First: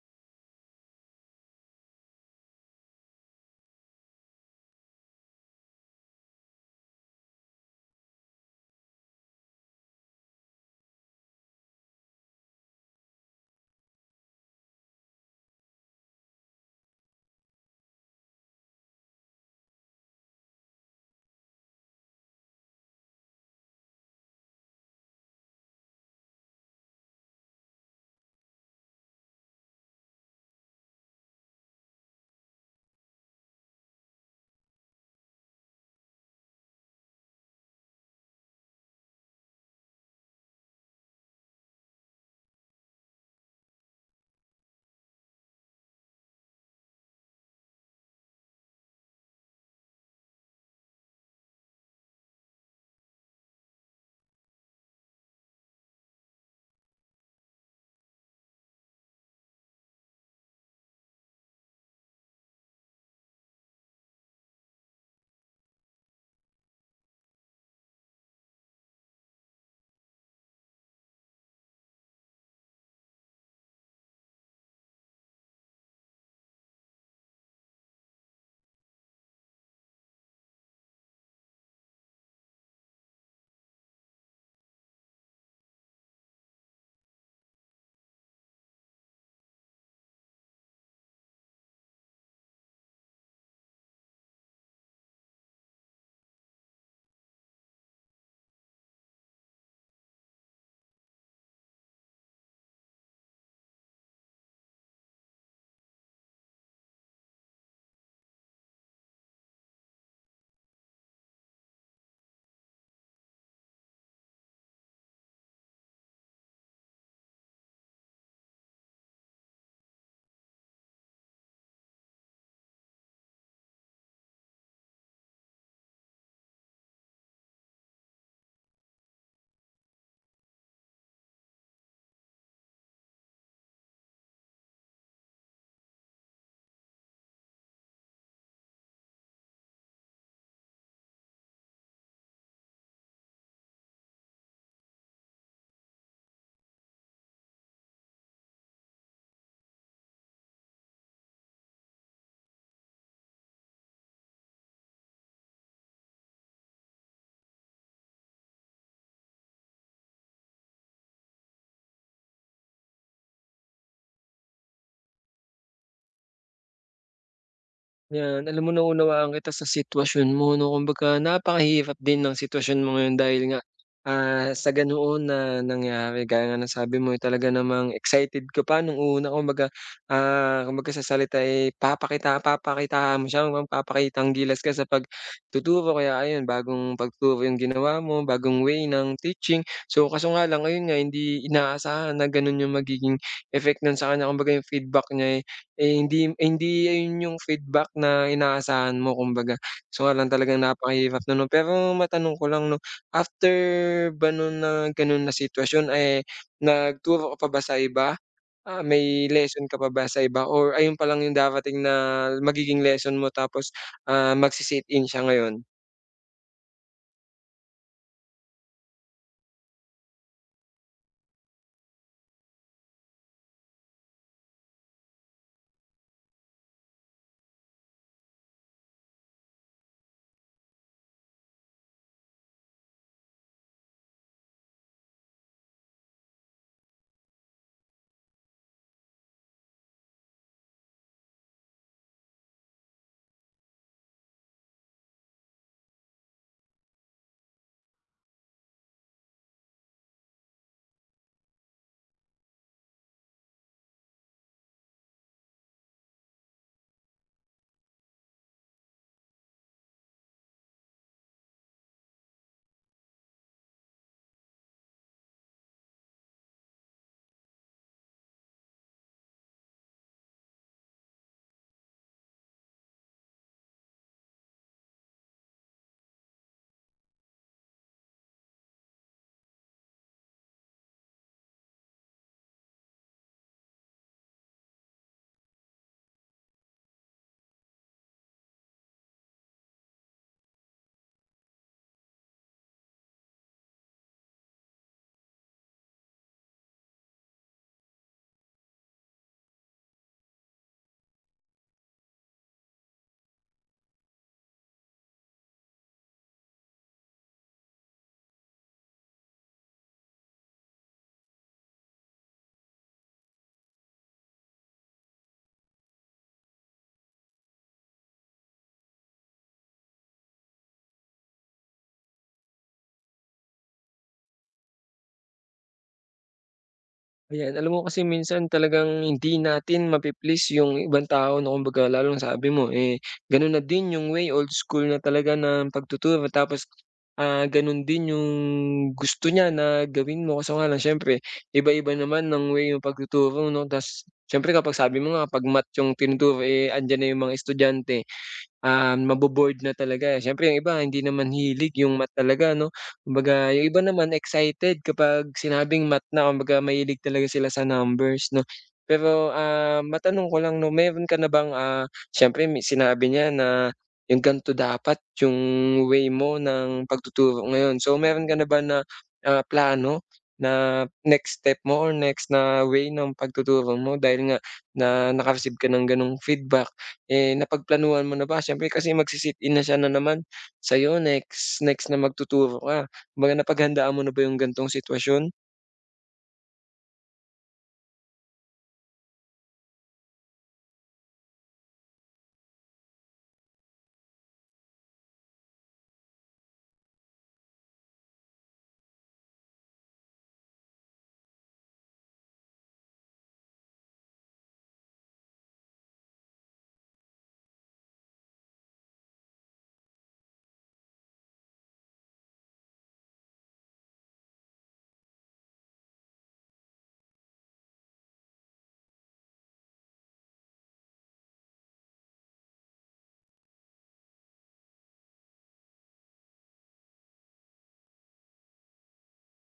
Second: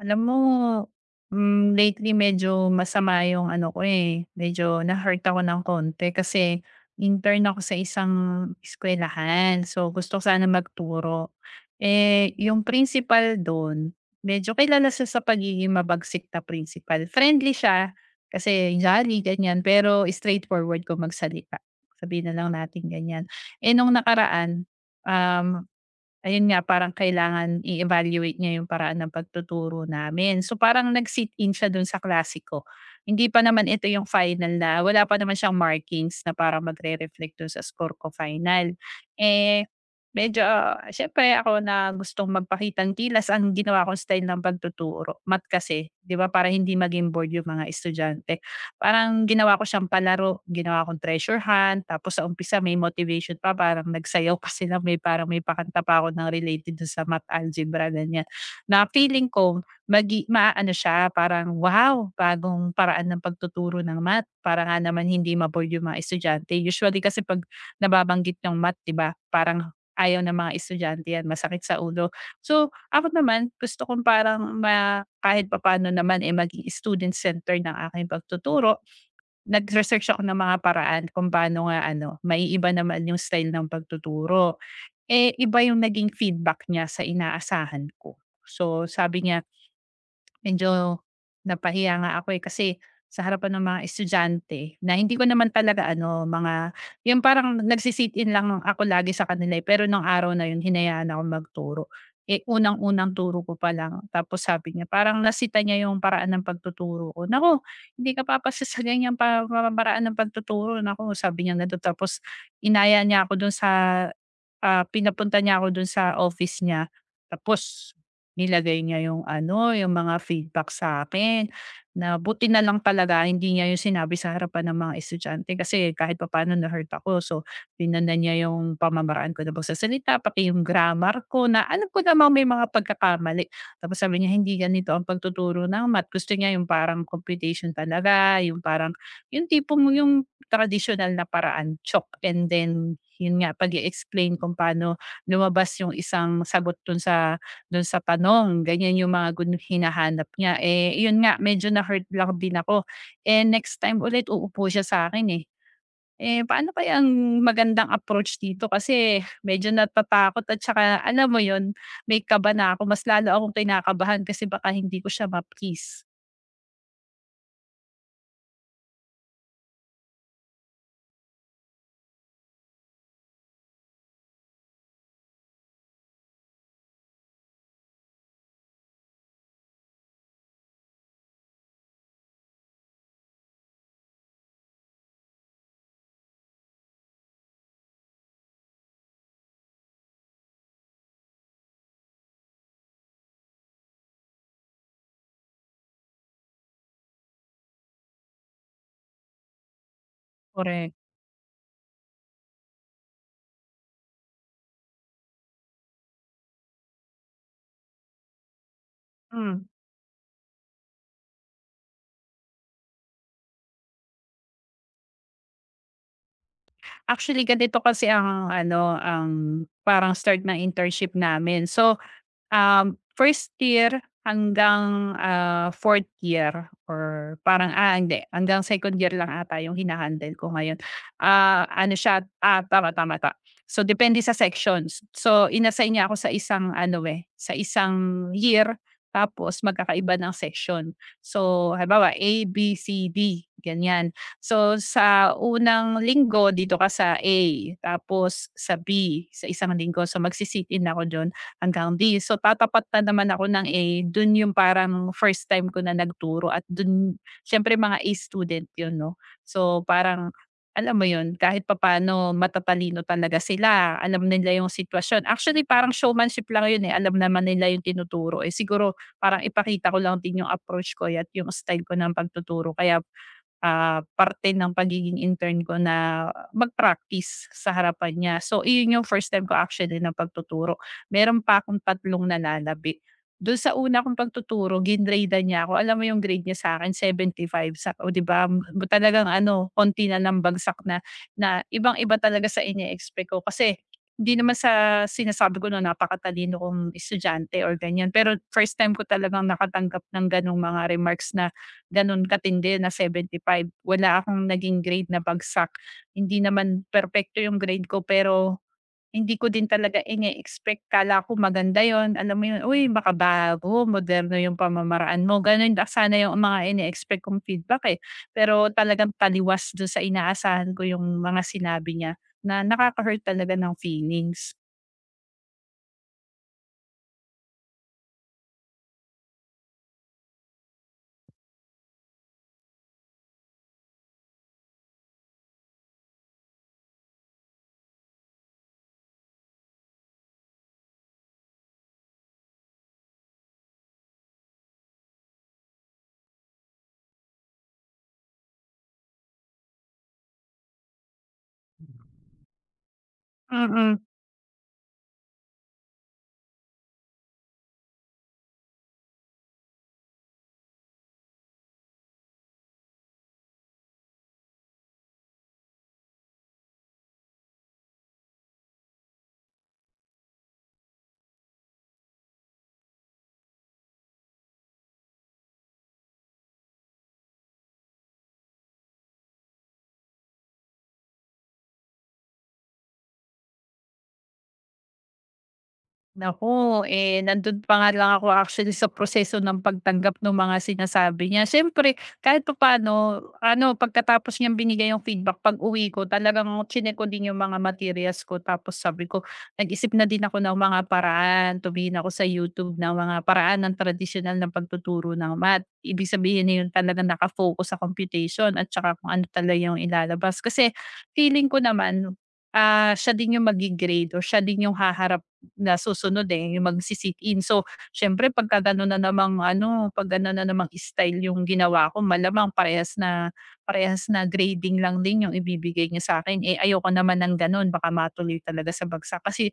Alam mo, lately medyo masama yung ano ko, eh, medyo na-hurt ako ng konti kasi intern ako sa isang eskuwelahan. So, gusto ko sana magturo. Eh, yung principal dun, medyo kilala siya sa pagiging mabagsik na principal. Friendly siya kasi jolly, ganyan. Pero straightforward kung magsalita. Sabihin na lang natin ganyan. Eh, nung nakaraan, um, Ayun nga, parang kailangan i-evaluate niya yung paraan ng pagtuturo namin. So, parang nag-sit-in siya dun sa klase ko. Hindi pa naman ito yung final na wala pa naman siyang markings na parang magre-reflect dun sa score ko final. Eh, medyo siyempre ako na gustong magpakitang kilos ang ginawa kong style ng pagtuturo, math kasi, 'di ba, para hindi maging bored yung mga estudyante. Parang ginawa ko siyang palaro, ginawa kong treasure hunt, tapos sa umpisa may motivation pa, parang nagsayaw pa sila, may parang may pakanta pa ako ng related dun sa math algebra, ganyan. Na feeling ko maaano siya, parang, "Wow, bagong paraan ng pagtuturo ng math." Para nga naman hindi ma-bored yung mga estudyante. Usually kasi 'pag nababanggit yung math, 'di ba, parang ayaw ng mga estudyante yan, masakit sa ulo. So, ako naman gusto kong parang kahit papaano naman, eh, maging student center ng aking pagtuturo. Nag-research ako ng mga paraan kung paano nga ano, maiiba naman yung style ng pagtuturo. Eh, iba yung naging feedback niya sa inaasahan ko. So, sabi niya, medyo napahiya nga ako, eh, kasi sa harapan ng mga estudyante na hindi ko naman talaga ano, mga yung parang nagsi in lang ako lagi sa kanila, eh, pero nung araw na yun hinayaan akong magturo. Eh, unang-unang turo ko pa lang tapos sabi niya parang nasita niya yung paraan ng pagtuturo ko. "Naku, hindi ka papasa sa ganyang pa paraan ng pagtuturo." Naku, sabi niya ganun tapos inaya niya ako dun sa, pinapunta niya ako dun sa office niya tapos nilagay niya yung ano, yung mga feedback sa akin na buti na lang talaga hindi niya yung sinabi sa harapan ng mga estudyante kasi kahit papaano na-hurt ako. So, tiningnan niya yung pamamaraan ko ng pagsasalita, pati yung grammar ko na alam ko namang may mga pagkakamali. Tapos sabi niya, "Hindi ganito ang pagtuturo ng math." Gusto niya yung parang computation talaga, yung parang yung tipong yung tradisyonal na paraan, chalk and then yun nga pag explain kung paano lumabas yung isang sagot dun sa tanong, ganyan yung mga gun hinahanap niya. Eh, yun nga medyo na-hurt lang din ako. Eh, next time ulit uupo siya sa'kin, eh. Eh, paano kaya ang magandang approach dito kasi medyo natatakot at saka alam mo yun, may kaba na ako. Mas lalo akong kinakabahan kasi baka hindi ko siya ma-please. 'Yan, alam mo naunawaan kita sa sitwasyon mo 'no, kumbaga napakahirap din ng sitwasyon mo ngayon dahil nga, sa ganoon na nangyari gaya nga ng sabi mo, eh, talaga namang excited ka pa nung una kumbaga, kumbaga sa salita, eh, papakitaan mo siya, magpapakitang gilas ka sa pagtuturo kaya ayun bagong pagtuturo yung ginawa mo, bagong way ng teaching. So, kaso nga lang ayun nga hindi inaasahan na gano'n yung magiging effect nun sa kanya, kumbaga yung feedback niya, hindi ayun yung feedback na inaasahan mo kumbaga. So, nga lang talagang Korek. napakahirap na nun 'no. Pero matanong ko lang 'no, after ba nun na ganun na sitwasyon, eh, nagturo ka pa ba sa iba? Ah, may Hmm. lesson ka pa ba sa iba or ayun pa lang yung darating na magiging lesson mo tapos, magsi-sit-in siya ngayon? Actually ganito kasi ang ano, ang parang start ng internship namin. So, first year hanggang, fourth year or parang, hindi hanggang second year lang ata yung hina ko ngayon. Ano siya, tama, tama. So, depende sa sections. So, inassign niya ako sa isang ano, eh, sa isang year tapos magkakaiba ng section. So, halimbawa A, B, C, D, ganyan. So, sa unang linggo dito ka sa A, tapos sa B sa isang linggo. So, magsi-sit-in ako dun hanggang this. So tatapat na naman ako ng A, dun yung parang first time ko na nagturo at dun siyempre mga A student yun 'no. So parang alam mo yun, kahit papaano matatalino talaga sila, alam nila yung sitwasyon. Actually parang showmanship lang yun, eh, alam naman nila yung tinuturo, eh, siguro parang ipakita ko lang din yung approach ko at yung style ko ng pagtuturo kaya parte ng pagiging intern ko na mag-practice sa harapan niya. So iyon yung first time ko actually na pagtuturo. Meron pa akong tatlong nananabi. Do'n sa una kong pagtuturo grinade-an niya ako. Alam mo yung grade niya sa akin 75 sa o 'di ba talagang ano konti na lang bagsak na na ibang-iba talaga sa ine-expect ko. Kasi hindi naman sa sinasabi ko na napakatalino kong estudyante or ganyan, pero first time ko talagang nakatanggap ng gano'ng mga remarks na gano'n katindi na seventy five. Wala akong naging grade na bagsak. Hindi naman perfecto yung grade ko pero hindi ko din talaga ine-expect. Akala ko maganda 'yun, alam mo 'yun, "Uy, baka bago, moderno yung pamamaraan mo." Gano'n da sana yung mga ine-expect kong feedback, eh. Pero talagang taliwas do'n sa inaasahan ko yung mga sinabi niya na nakaka-hurt talaga ng feelings. Ayan, alam mo kasi minsan talagang hindi natin mapi-please yung ibang tao na kumbaga lalo na sabi mo, eh, gano'n na din yung way old school na talaga ng pagtuturo tapos, gano'n din yung gusto niya na gawin mo kaso nga lang siyempre iba-iba naman ng way ng pagtuturo 'no, ta's siyempre kapag sabi mo nga 'pag math yung tinuturo, eh, andiyan na yung mga estudyante. Ah, maboboard na talaga. Siyempre yung iba hindi naman hilig yung math talaga 'no. Kumbaga yung iba Mm. naman excited kapag sinabing math na kumbaga mahilig talaga sila sa numbers 'no. Pero, ah, matanong ko lang 'no, meron ka na bang, ah, siyempre may sinabi niya na yung ganito dapat yung way mo ng pagtuturo ngayon. So meron ka na ba na, ah, plano na next step mo or next na way ng pagtuturo mo dahil nga na naka-receive ka ng gano'ng feedback? Eh, napagplanuhan mo na ba? Siyempre kasi magsi-sit-in na siya na naman sa'yo next next na magtuturo ka. Kumbaga napaghandaan mo na ba yung ganitong sitwasyon? Naku, eh, nandun pa nga lang ako actually sa proseso ng pagtanggap ng mga sinasabi niya. Siyempre kahit pa paano ano, pagkatapos niyang binigay yung feedback, pag-uwi ko talagang chineck ko din yung mga materials ko tapos sabi ko nag-isip na din ako ng mga paraan, tumingin ako sa YouTube ng mga paraan ng traditional ng pagtuturo ng math. Ibig sabihin na yun talagang naka-focus sa computation at saka kung ano talaga yung ilalabas. Kasi feeling ko naman, siya din yung maggi-grade or siya din yung haharap nasusunod, eh, yung magsi-sit-in. So, siyempre pagka gano'n na namang ano, 'pag gano'n na namang style yung ginawa ko malamang parehas na grading lang din yung ibibigay niya sa akin. Eh, ayoko naman ng gano'n baka matuloy talaga sa bagsak kasi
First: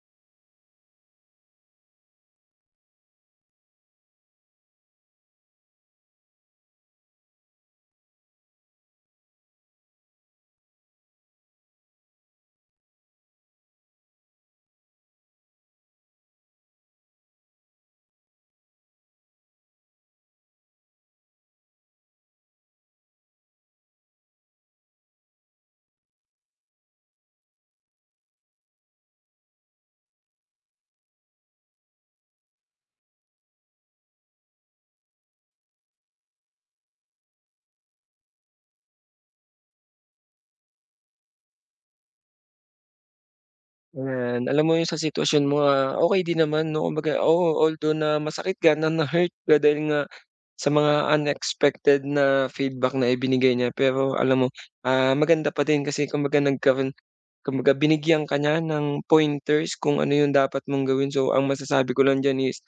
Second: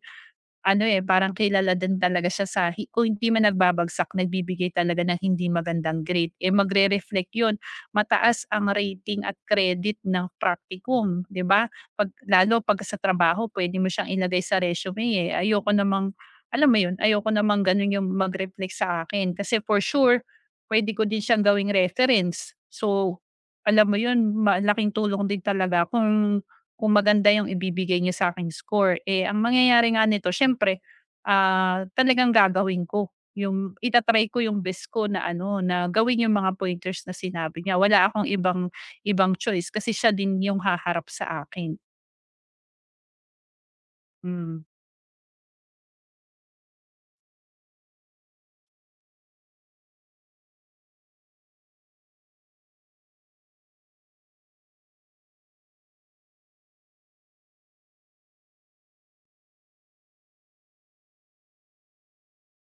ano, eh, parang kilala din talaga siya sa kung hindi man nagbabagsak nagbibigay talaga ng hindi magandang grade, eh, magre-reflect 'yun. Mataas ang rating at credit ng practicum, 'di ba? 'Pag lalo 'pag sa trabaho pwede mo siyang ilagay sa resume, eh. Ayoko namang alam mo 'yun, ayoko namang gano'n 'yung mag-reflect sa akin kasi for sure pwede ko din siyang gawing reference. So, alam mo 'yun, malaking tulong din talaga kung maganda yung ibibigay niyo sa'king score, eh, ang mangyayari nga nito siyempre, talagang gagawin ko yung ko yung best ko na ano, na gawin yung mga pointers na sinabi niya. Wala akong ibang ibang choice kasi siya din yung haharap sa akin. Ayan, Hmm. alam mo yung sa sitwasyon mo, ah, okey din naman 'no, kumbaga oo, although na masakit ka, na na-hurt ka dahil nga sa mga unexpected na feedback na ibinigay niya, pero alam mo, ah, maganda pa din kasi kumbaga nagkaroon. Kumbaga binigyan ka niya ng pointers kung ano yung dapat mong gawin. So, ang masasabi ko lang diyan is,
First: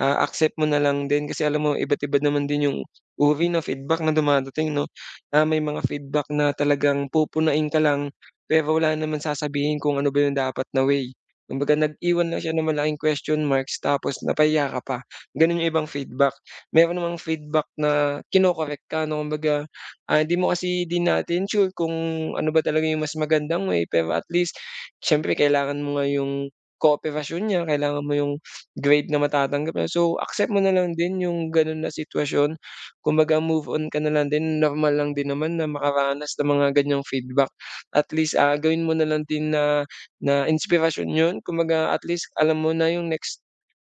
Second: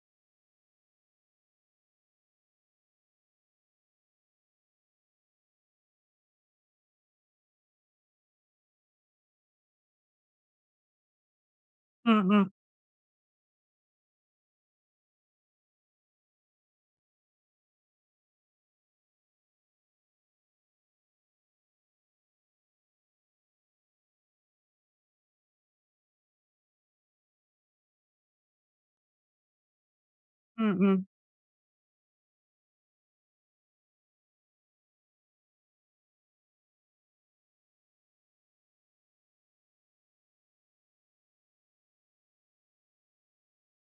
ah, accept mo na lang din kasi alam mo iba't iba naman din yung uri na feedback na dumadating 'no. Ah, may mga feedback na talagang pupunain ka lang, pero wala naman sasabihin kung ano ba yung dapat na way. Kumbaga nag-iwan na Mm, siya ng malaking question marks tapos napahiya ka pa, gano'n yung ibang feedback. Meron namang feedback na kino-correct ka 'no, kumbaga. Ah, hindi mo kasi din natin sure kung ano ba talaga yung mas magandang way, pero at least siyempre kailangan mo nga yung kooperasyon niya, kailangan mo yung grade na matatanggap niya. So, accept mo na mm, lang mm, din yung gano'n na sitwasyon, kumbaga move on ka na lang din, normal lang din naman na makaranas ng mga ganiyang feedback. At least, ah, gawin mo na lang din na na inspiration 'yun, kumbaga at least alam mo na yung next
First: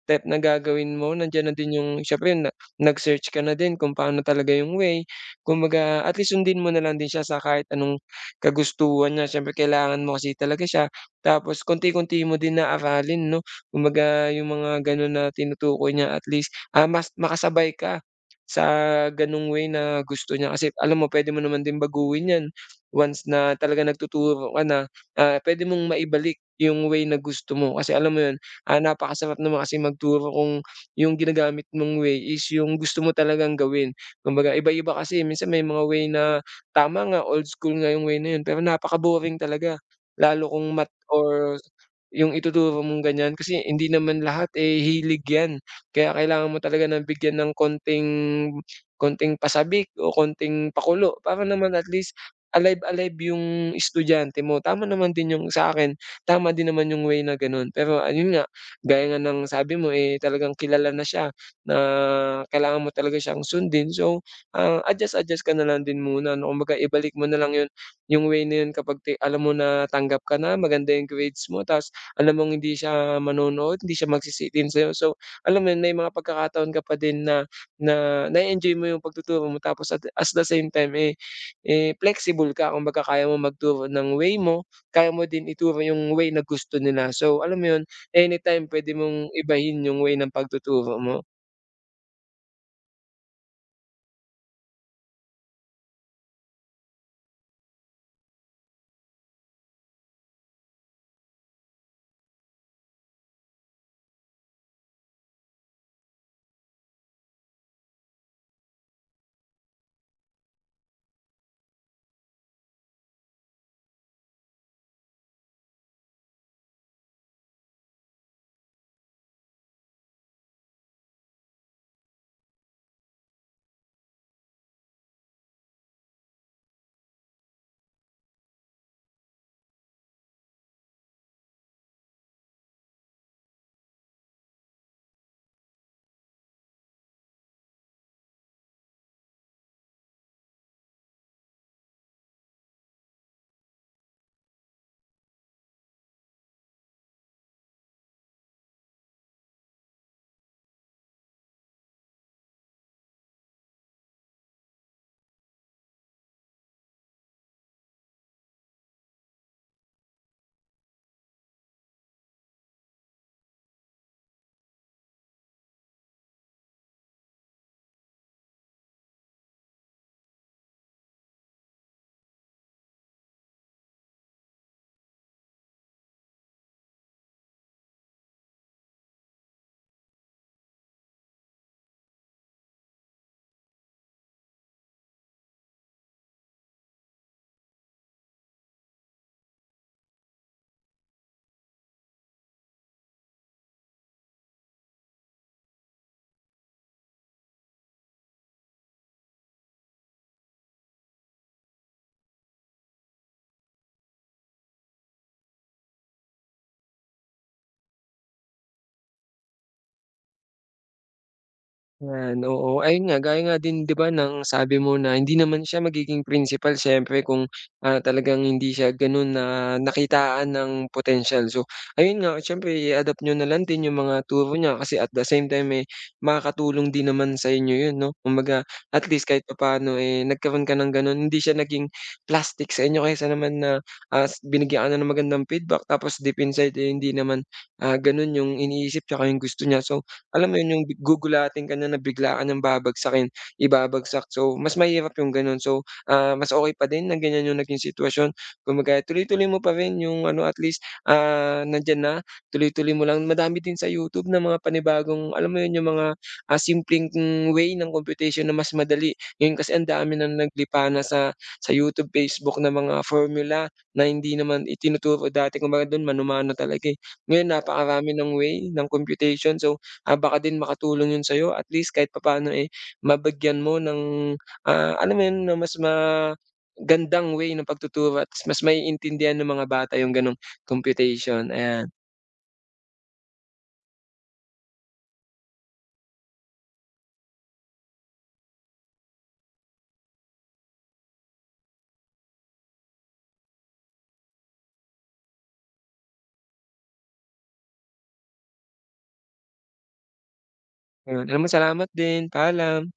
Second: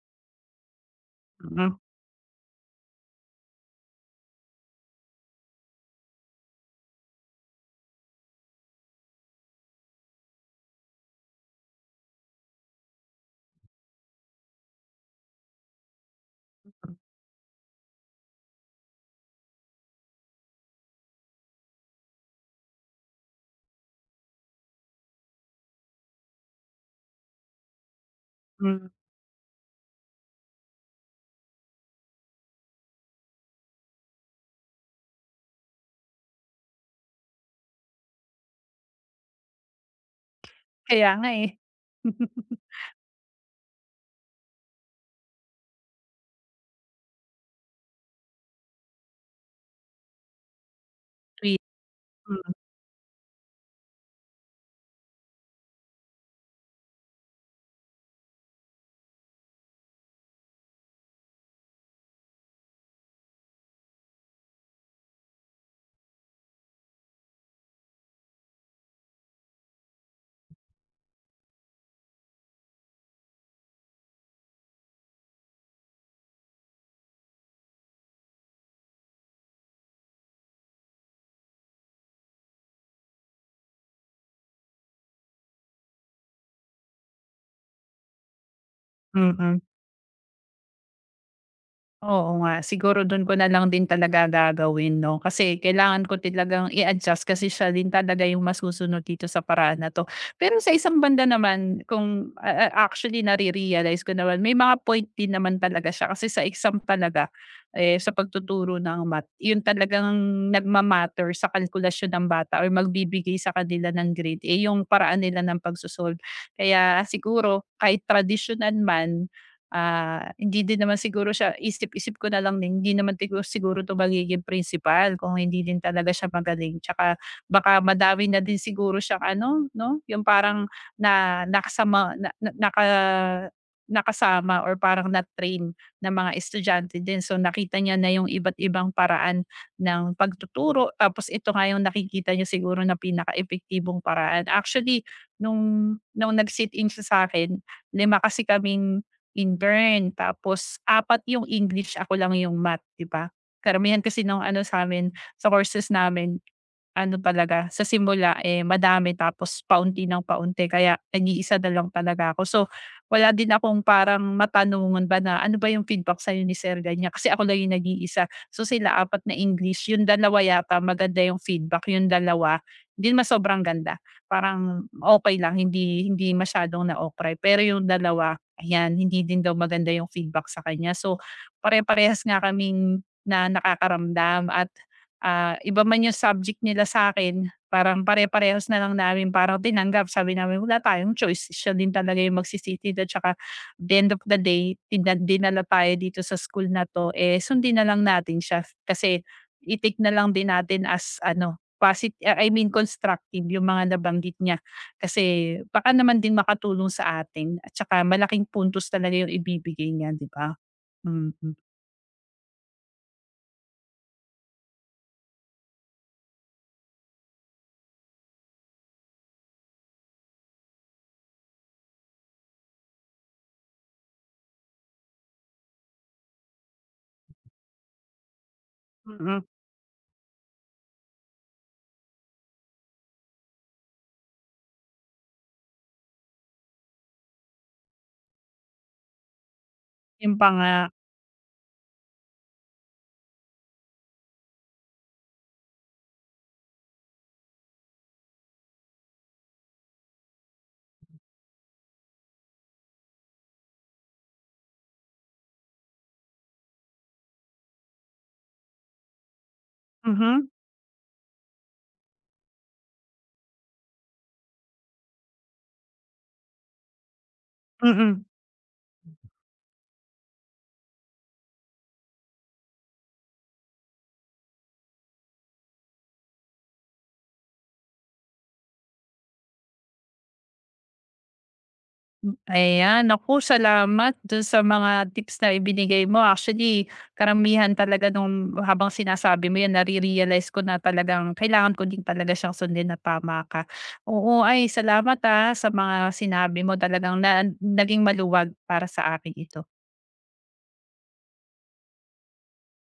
step na gagawin mo, nandiyan na mm, din yung siyempre na nag-search ka na din kung paano talaga yung way. Kumbaga at least sundin mo na lang din siya sa kahit anong kagustuhan niya, siyempre kailangan mo kasi talaga siya. Tapos konti-konti mo din na aralin 'no, kumbaga yung mga gano'n na tinutukoy niya at least, ah, mas makasabay ka sa gano'ng way na gusto niya. Kasi alam mo pwede mo naman din baguhin 'yan once na talaga nagtuturo ka na, ah, pwede mong maibalik yung way na gusto mo. Kasi alam mo 'yun, ah, mm. napakasarap naman kasi magturo kung yung ginagamit mong way is yung gusto mo talagang gawin. Kumbaga iba-iba kasi minsan may mga way na tama nga old school nga yung way na yun pero napaka-boring talaga. Lalo kung math Kaya nga eh. or yung ituturo mong ganyan kasi hindi naman lahat, eh, hilig yan. Kaya kailangan mo talaga na bigyan ng konting konting pasabik o konting pakulo para naman at least alive-alive yung estudyante mo. Tama naman din yung sa akin, tama din naman yung way na gano'n. Pero ayun nga, gaya nga ng sabi mo, eh, talagang kilala na siya. Na kailangan mo talaga siyang sundin. So, ah, adjust-adjust ka na lang din muna 'no, kumbaga ibalik mo na lang 'yun, yung way na 'yun kapag ti alam mo na tanggap ka na, maganda yung grades mo, ta's alam mong hindi siya manonood, hindi siya magsisi din sa'yo. So, alam mo 'yun, may mga pagkakataon ka pa din na na na-e-enjoy mo yung pagtuturo mo tapos at as the same time, eh, flexible ka. Kumbaga kaya mo magturo ng way mo, kaya mo din ituro yung way na gusto nila. So, alam mo 'yun, anytime puwede Mm, mong mm. ibahin yung way ng pagtuturo mo. Oo nga, siguro dun ko na lang din talaga gagawin 'no, kasi kailangan ko talagang i-adjust kasi siya din talaga yung masusunod dito sa paraan na 'to. Pero sa isang banda naman kung a actually nare-realize ko naman may mga point din naman talaga siya kasi sa exam talaga, eh, sa pagtuturo ng math yun talagang nagma sa kalkulasyon ng bata or magbibigay sa kanila ng grade, eh, yung paraan nila ng. Kaya siguro kahit traditional man. Hindi din naman siguro siya isip-isip ko na lang din hindi naman tigu siguro 'to magiging principal kung hindi din talaga siya magaling. Tsaka baka madami na din siguro siyang ano 'no, yung parang na nakasama na na naka nakasama or parang na-train na mga estudyante din. So, nakita niya na yung iba't ibang paraan ng pagtuturo tapos ito nga yung nakikita niya siguro na pinaka epektibong paraan. Actually, nung nag-sit-in siya sa'kin, 5 kasi kaming Intern, tapos apat yung English, ako lang yung Math, 'di ba? Karamihan kasi ng ano sa'min, sa courses namin ano talaga, sa simula, eh, madami tapos paunti ng paunti kaya nag-iisa na lang talaga ako. So, wala din akong parang matanungan ba na, "Ano ba yung feedback sa'yo ni sir?" Ganyan, kasi ako lang yung nag-iisa. So, sila apat na English, yung dalawa yata maganda yung feedback, yung dalawa hindi naman sobrang ganda, parang okey lang, hindi hindi masyadong na-okray. Pero yung dalawa, ayan, hindi din daw maganda yung feedback sa kanya. So, pare-parehas nga kaming na nakakaramdam at iba man yung subject nila sa akin parang pare-parehas na lang namin parang tinanggap. Sabi namin, "Wala tayong choice, siya din talaga yung magsisitid at saka the end of the day dinala tayo dito sa school na 'to, eh, sundin na lang natin siya kasi itik na lang din natin as ano, I mean constructive yung mga nabanggit niya. Kasi baka naman din makatulong sa atin at saka malaking puntos talaga yung ibibigay niya, 'di ba?" Mm, Mm. Yan, oo. Ayun nga, gaya nga din 'di ba ng sabi mo na hindi naman siya magiging principal siyempre kung, ah, talagang hindi siya gano'n na nakitaan ng potensyal. So, ayun nga, siyempre i-adapt niyo na lang din yung mga turo niya kasi at the same time, eh, makakatulong din naman sa inyo 'yun 'no. Kumbaga at least mm. kahit papaano, eh, nagkaroon ka ng gano'n, hindi siya naging plastic sa inyo kaysa naman na, ah, s binigyan ka na ng magandang feedback tapos deep inside, eh, hindi naman, ah, gano'n yung iniisip tsaka yung gusto niya. So, Yun pa alam mo yun, nga. yung bi- gugulatin ka na na bigla ka ng babagsakin, ibabagsak. So, mas mahirap yung gano'n. So, ah, mas okay pa din na ganyan yung naging sitwasyon. Kumbaga tuloy-tuloy mo pa rin yung ano, at least, ah, nandiyan na, tuloy-tuloy mo lang. Madami din sa YouTube na mga panibagong alam mo yun, yung mga, ah, simpleng way ng computation na mas madali. Ngayon kasi ang dami na Mhm, naglipa na sa YouTube, Facebook na mga formula na hindi naman itinuturo dati. Kumbaga dun manumano talaga, eh. Ngayon napakarami mm. ng way ng computation. So ah, baka din makatulong yun sa'yo at least kahit papaano, eh, mabagyan mo ng, ah, alam mo yun, ng mas magandang way ng pagtuturo at mas maiintindihan ng mga bata yung gano'ng computation, ayan. Ayan, naku salamat dun sa mga tips na ibinigay mo. Actually, karamihan talaga nung habang sinasabi mo yan nare-realize ko na talagang kailangan ko din talaga siyang sundin na tama ka. Oo, ay salamat, sa mga sinabi mo talagang na naging maluwag para sa akin ito. Ayun, alam mo salamat din, paalam.